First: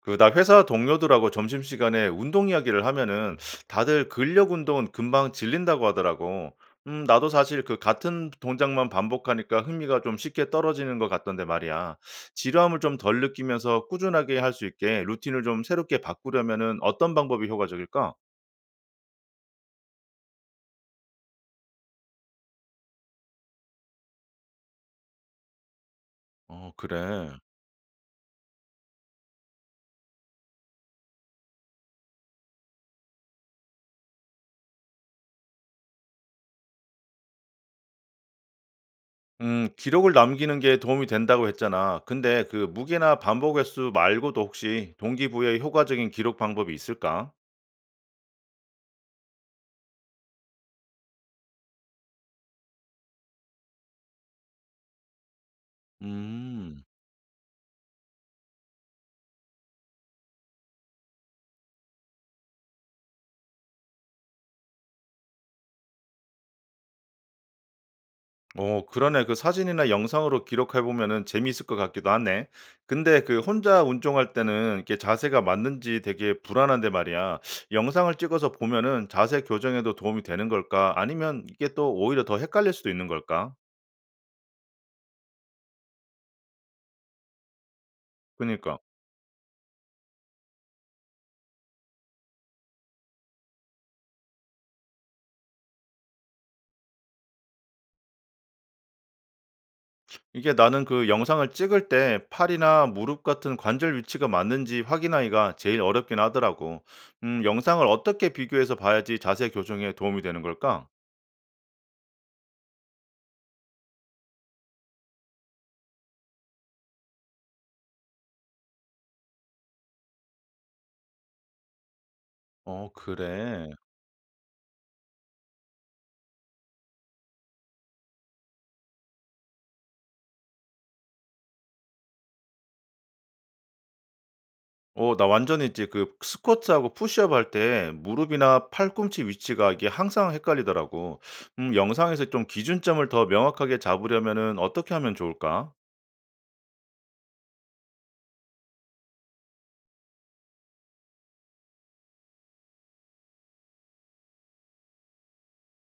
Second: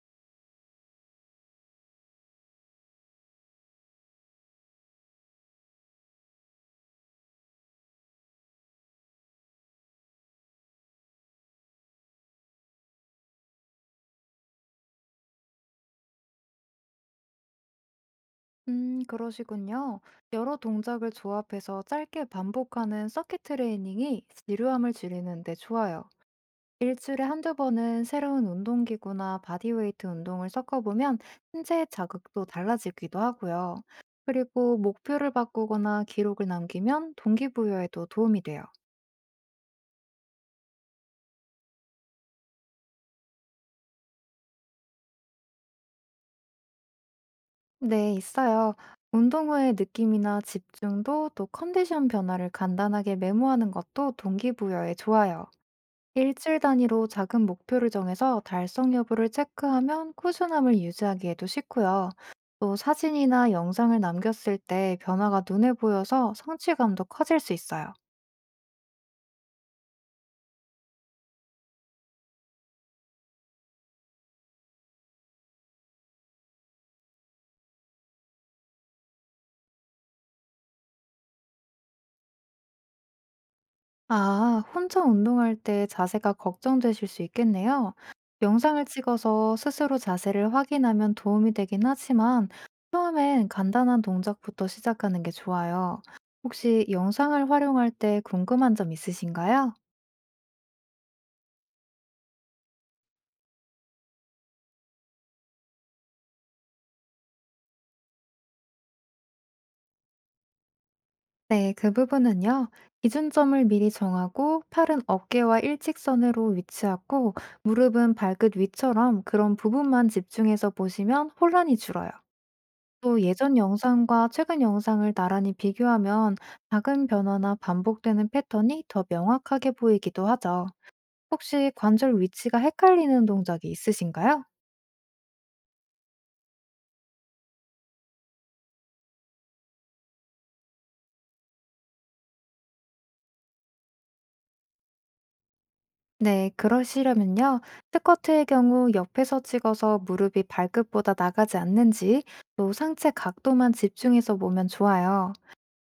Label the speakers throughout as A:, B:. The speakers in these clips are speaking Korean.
A: 그 나 회사 동료들하고 점심시간에 운동 이야기를 하면은 다들 근력 운동은 금방 질린다고 하더라고. 나도 사실 그 같은 동작만 반복하니까 흥미가 좀 쉽게 떨어지는 것 같던데 말이야. 지루함을 좀 덜 느끼면서 꾸준하게 할 수 있게 루틴을 좀 새롭게 바꾸려면은 어떤 방법이 효과적일까?
B: 그러시군요. 여러 동작을 조합해서 짧게 반복하는 서킷 트레이닝이 지루함을 줄이는데 좋아요.
A: 어,
B: 일주일에
A: 그래.
B: 한두 번은 새로운 운동기구나 바디웨이트 운동을 섞어보면 신체의 자극도 달라지기도 하고요. 그리고 목표를 바꾸거나 기록을 남기면 동기부여에도 도움이 돼요.
A: 기록을 남기는 게 도움이 된다고 했잖아. 근데 그 무게나 반복 횟수 말고도 혹시 동기부여에 효과적인 기록 방법이 있을까?
B: 네, 있어요. 운동 후의 느낌이나 집중도 또 컨디션 변화를 간단하게 메모하는 것도 동기부여에 좋아요. 일주일
A: 음.
B: 단위로 작은 목표를 정해서 달성 여부를 체크하면 꾸준함을 유지하기에도 쉽고요. 또 사진이나 영상을 남겼을 때 변화가 눈에 보여서 성취감도 커질 수 있어요.
A: 어 그러네. 그 사진이나 영상으로 기록해 보면은 재미있을 것 같기도 하네. 근데 그 혼자 운동할 때는 이게 자세가 맞는지 되게 불안한데 말이야. 영상을 찍어서 보면은 자세 교정에도 도움이 되는 걸까? 아니면 이게 또 오히려 더 헷갈릴 수도 있는 걸까?
B: 아, 혼자 운동할 때 자세가 걱정되실 수 있겠네요.
A: 그니까.
B: 영상을 찍어서 스스로 자세를 확인하면 도움이 되긴 하지만 처음엔 간단한 동작부터 시작하는 게 좋아요. 혹시 영상을 활용할 때 궁금한 점 있으신가요?
A: 이게 나는 그 영상을 찍을 때 팔이나 무릎 같은 관절 위치가 맞는지 확인하기가 제일 어렵긴 하더라고. 영상을 어떻게 비교해서 봐야지 자세 교정에 도움이 되는 걸까?
B: 네, 그 부분은요. 기준점을 미리 정하고 팔은 어깨와 일직선으로 위치하고 무릎은 발끝 위처럼 그런 부분만 집중해서 보시면 혼란이 줄어요.
A: 어,
B: 또 예전
A: 그래.
B: 영상과 최근 영상을 나란히 비교하면 작은 변화나 반복되는 패턴이 더 명확하게 보이기도 하죠. 혹시 관절 위치가 헷갈리는 동작이 있으신가요?
A: 어 나 완전히 이제 그 스쿼트하고 푸시업 할 때 무릎이나 팔꿈치 위치가 이게 항상 헷갈리더라고. 영상에서 좀 기준점을 더 명확하게 잡으려면은 어떻게 하면 좋을까?
B: 네, 그러시려면요. 스쿼트의 경우 옆에서 찍어서 무릎이 발끝보다 나가지 않는지 또 상체 각도만 집중해서 보면 좋아요.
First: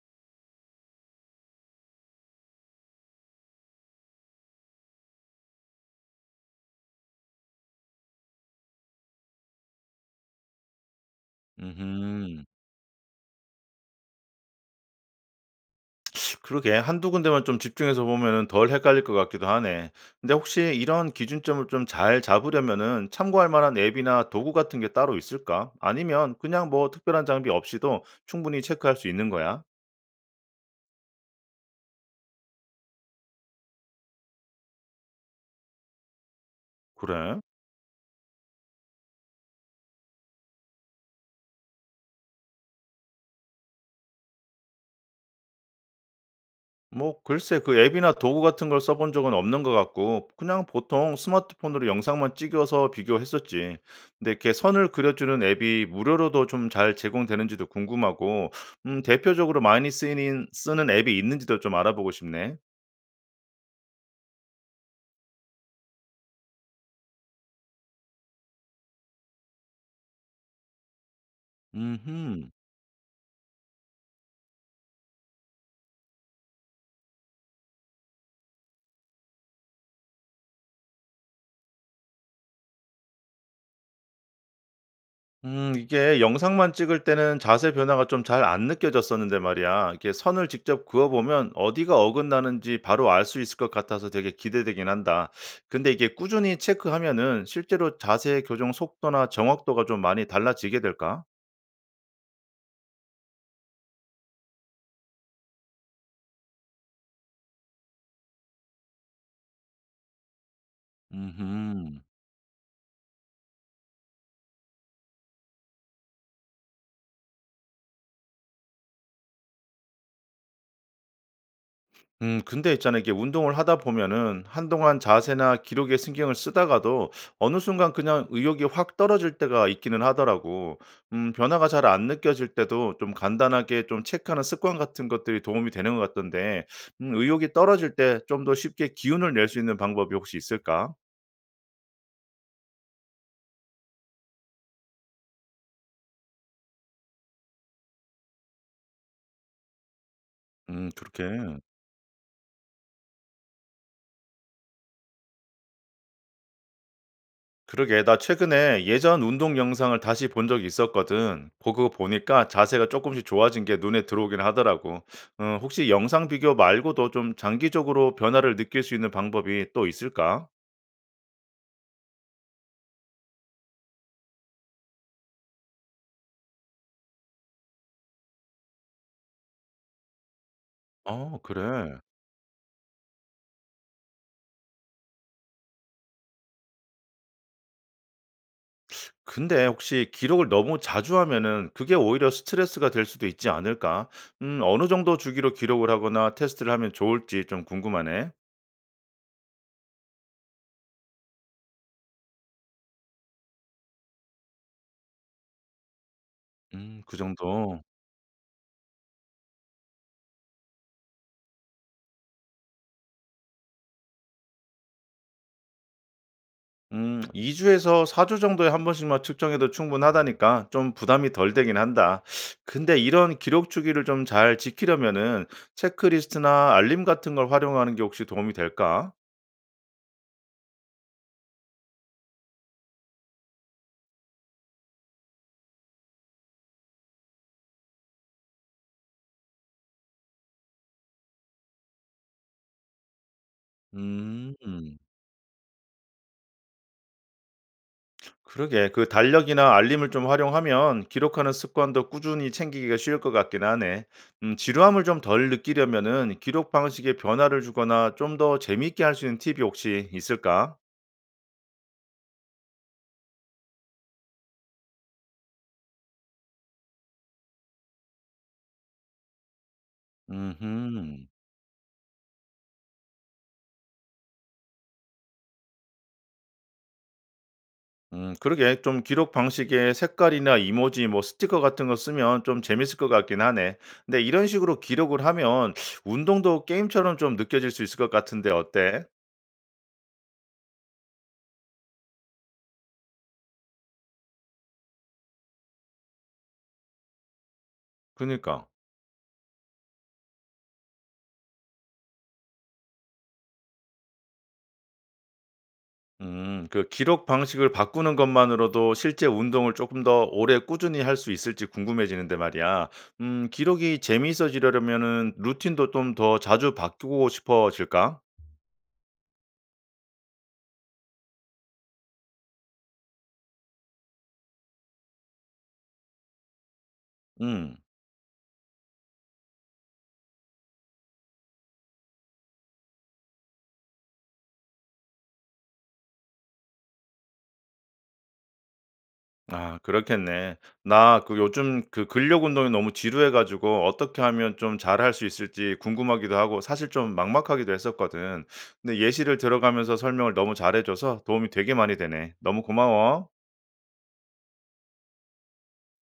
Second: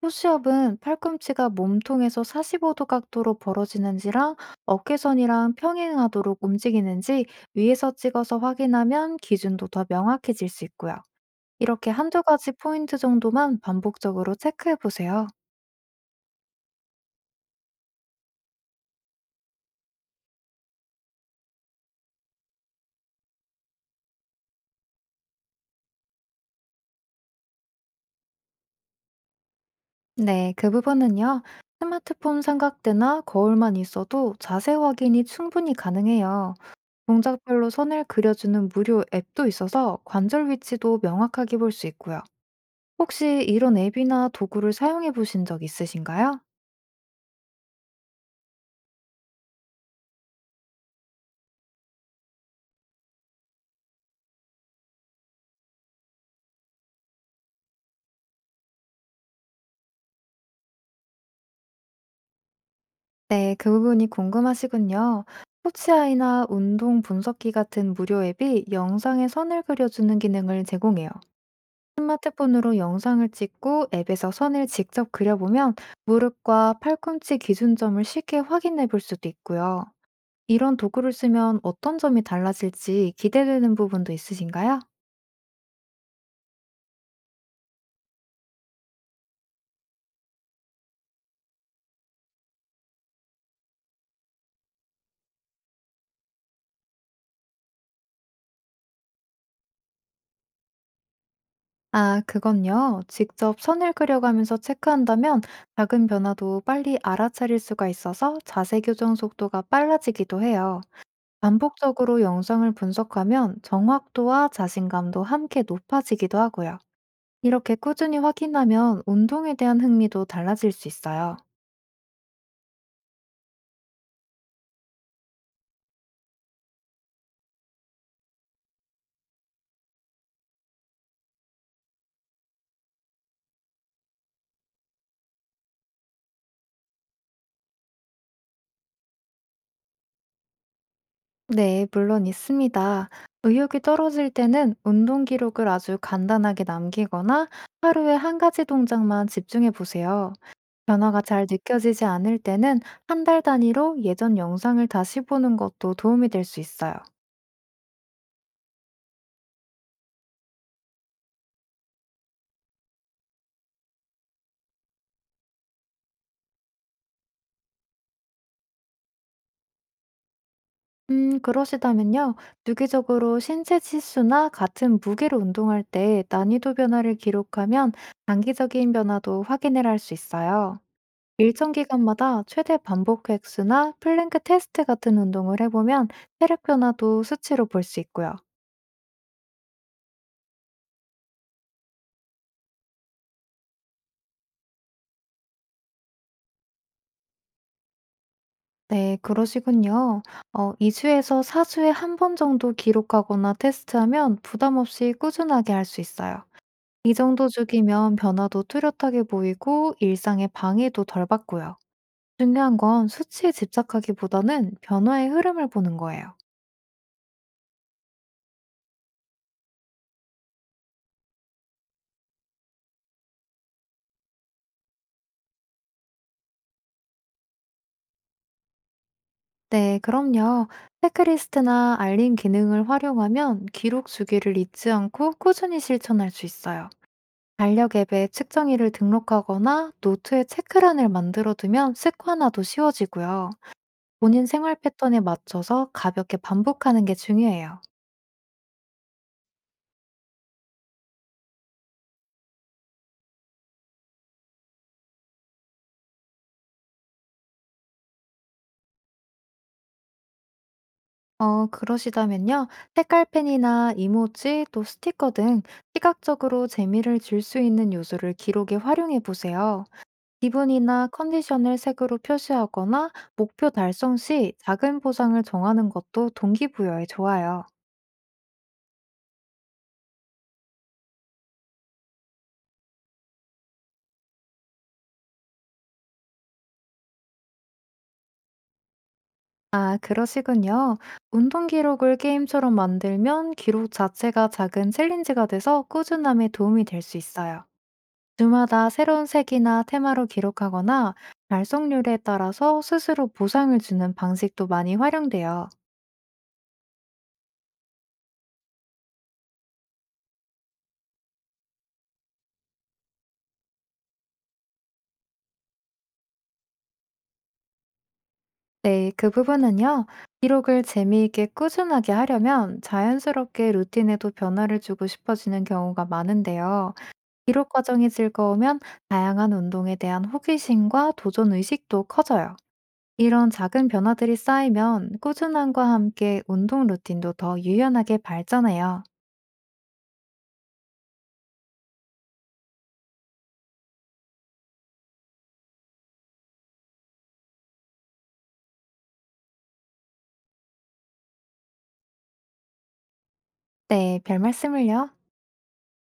B: push-up은 팔꿈치가 몸통에서 45도 각도로 벌어지는지랑 어깨선이랑 평행하도록 움직이는지 위에서 찍어서 확인하면 기준도 더 명확해질 수 있고요. 이렇게 한두
A: 음
B: 가지 포인트 정도만 반복적으로 체크해 보세요.
A: 그러게 한두 군데만 좀 집중해서 보면은 덜 헷갈릴 것 같기도 하네. 근데 혹시 이런 기준점을 좀 잘 잡으려면은 참고할 만한 앱이나 도구 같은 게 따로 있을까? 아니면 그냥 뭐 특별한 장비 없이도 충분히 체크할 수 있는 거야?
B: 네, 그 부분은요. 스마트폰 삼각대나 거울만 있어도 자세 확인이 충분히 가능해요.
A: 그래?
B: 동작별로 선을 그려주는 무료 앱도 있어서 관절 위치도 명확하게 볼 수 있고요. 혹시 이런 앱이나 도구를 사용해 보신 적 있으신가요?
A: 뭐 글쎄 그 앱이나 도구 같은 걸 써본 적은 없는 것 같고 그냥 보통 스마트폰으로 영상만 찍어서 비교했었지. 근데 이렇게 선을 그려주는 앱이 무료로도 좀 잘 제공되는지도 궁금하고, 대표적으로 많이 쓰는 앱이 있는지도 좀 알아보고 싶네.
B: 네, 그 부분이 궁금하시군요. 스포츠아이나 운동 분석기 같은 무료 앱이 영상에 선을 그려주는 기능을 제공해요.
A: 음흠.
B: 스마트폰으로 영상을 찍고 앱에서 선을 직접 그려보면 무릎과 팔꿈치 기준점을 쉽게 확인해 볼 수도 있고요. 이런 도구를 쓰면 어떤 점이 달라질지 기대되는 부분도 있으신가요?
A: 이게 영상만 찍을 때는 자세 변화가 좀 잘 안 느껴졌었는데 말이야. 이게 선을 직접 그어 보면 어디가 어긋나는지 바로 알 수 있을 것 같아서 되게 기대되긴 한다. 근데 이게 꾸준히 체크하면은 실제로 자세 교정 속도나 정확도가 좀 많이 달라지게 될까?
B: 아, 그건요. 직접 선을 그려가면서 체크한다면 작은 변화도 빨리 알아차릴 수가 있어서 자세 교정 속도가 빨라지기도 해요.
A: 음흠.
B: 반복적으로 영상을 분석하면 정확도와 자신감도 함께 높아지기도 하고요. 이렇게 꾸준히 확인하면 운동에 대한 흥미도 달라질 수 있어요.
A: 근데 있잖아요. 이게 운동을 하다 보면은 한동안 자세나 기록에 신경을 쓰다가도 어느 순간 그냥 의욕이 확 떨어질 때가 있기는 하더라고. 변화가 잘 안 느껴질 때도 좀 간단하게 좀 체크하는 습관 같은 것들이 도움이 되는 것 같던데 의욕이 떨어질 때 좀 더 쉽게 기운을 낼 수 있는 방법이 혹시 있을까?
B: 네, 물론 있습니다. 의욕이 떨어질 때는 운동 기록을 아주 간단하게 남기거나 하루에 한 가지 동작만 집중해 보세요. 변화가
A: 그렇게.
B: 잘 느껴지지 않을 때는 한 달 단위로 예전 영상을 다시 보는 것도 도움이 될 수 있어요.
A: 그러게, 나 최근에 예전 운동 영상을 다시 본 적이 있었거든. 그거 보니까 자세가 조금씩 좋아진 게 눈에 들어오긴 하더라고. 어, 혹시 영상 비교 말고도 좀 장기적으로 변화를 느낄 수 있는 방법이 또 있을까?
B: 그러시다면요. 주기적으로 신체 지수나 같은 무게로 운동할 때 난이도 변화를 기록하면 단기적인 변화도 확인을 할 수 있어요.
A: 어,
B: 일정
A: 그래.
B: 기간마다 최대 반복 횟수나 플랭크 테스트 같은 운동을 해보면 체력 변화도 수치로 볼 수 있고요.
A: 근데 혹시 기록을 너무 자주 하면은 그게 오히려 스트레스가 될 수도 있지 않을까? 어느 정도 주기로 기록을 하거나 테스트를 하면 좋을지 좀 궁금하네.
B: 네, 그러시군요. 2주에서 4주에 한 번 정도 기록하거나 테스트하면 부담 없이 꾸준하게 할 수 있어요. 이
A: 그
B: 정도
A: 정도.
B: 주기면 변화도 뚜렷하게 보이고 일상의 방해도 덜 받고요. 중요한 건 수치에 집착하기보다는 변화의 흐름을 보는 거예요.
A: 2주에서 4주 정도에 한 번씩만 측정해도 충분하다니까 좀 부담이 덜 되긴 한다. 근데 이런 기록 주기를 좀 잘 지키려면은 체크리스트나 알림 같은 걸 활용하는 게 혹시 도움이 될까?
B: 네, 그럼요. 체크리스트나 알림 기능을 활용하면 기록 주기를 잊지 않고 꾸준히 실천할 수 있어요. 달력 앱에 측정일을 등록하거나 노트에 체크란을 만들어 두면 습관화도 쉬워지고요. 본인 생활
A: 음.
B: 패턴에 맞춰서 가볍게 반복하는 게 중요해요.
A: 그러게. 그 달력이나 알림을 좀 활용하면 기록하는 습관도 꾸준히 챙기기가 쉬울 것 같긴 하네. 지루함을 좀 덜 느끼려면은 기록 방식에 변화를 주거나 좀 더 재미있게 할 수 있는 팁이 혹시 있을까?
B: 그러시다면요. 색깔펜이나 이모지, 또 스티커 등 시각적으로 재미를 줄 수 있는 요소를 기록에 활용해 보세요. 기분이나
A: 음흠.
B: 컨디션을 색으로 표시하거나 목표 달성 시 작은 보상을 정하는 것도 동기부여에 좋아요.
A: 그러게. 좀 기록 방식에 색깔이나 이모지 뭐 스티커 같은 거 쓰면 좀 재밌을 것 같긴 하네. 근데 이런 식으로 기록을 하면 운동도 게임처럼 좀 느껴질 수 있을 것 같은데 어때?
B: 아, 그러시군요. 운동 기록을 게임처럼 만들면 기록 자체가 작은 챌린지가 돼서 꾸준함에 도움이 될 수 있어요.
A: 그니까.
B: 주마다 새로운 색이나 테마로 기록하거나 달성률에 따라서 스스로 보상을 주는 방식도 많이 활용돼요.
A: 그 기록 방식을 바꾸는 것만으로도 실제 운동을 조금 더 오래 꾸준히 할 수 있을지 궁금해지는데 말이야. 기록이 재미있어지려면은 루틴도 좀 더 자주 바꾸고 싶어질까?
B: 네, 그 부분은요. 기록을 재미있게 꾸준하게 하려면 자연스럽게 루틴에도 변화를 주고 싶어지는 경우가 많은데요. 기록
A: 음.
B: 과정이 즐거우면 다양한 운동에 대한 호기심과 도전 의식도 커져요. 이런 작은 변화들이 쌓이면 꾸준함과 함께 운동 루틴도 더 유연하게 발전해요.
A: 아 그렇겠네. 나 그 요즘 그 근력 운동이 너무 지루해 가지고 어떻게 하면 좀 잘할 수 있을지 궁금하기도 하고 사실 좀 막막하기도 했었거든. 근데 예시를 들어가면서 설명을 너무 잘해 줘서 도움이 되게 많이 되네. 너무 고마워.
B: 네, 별 말씀을요.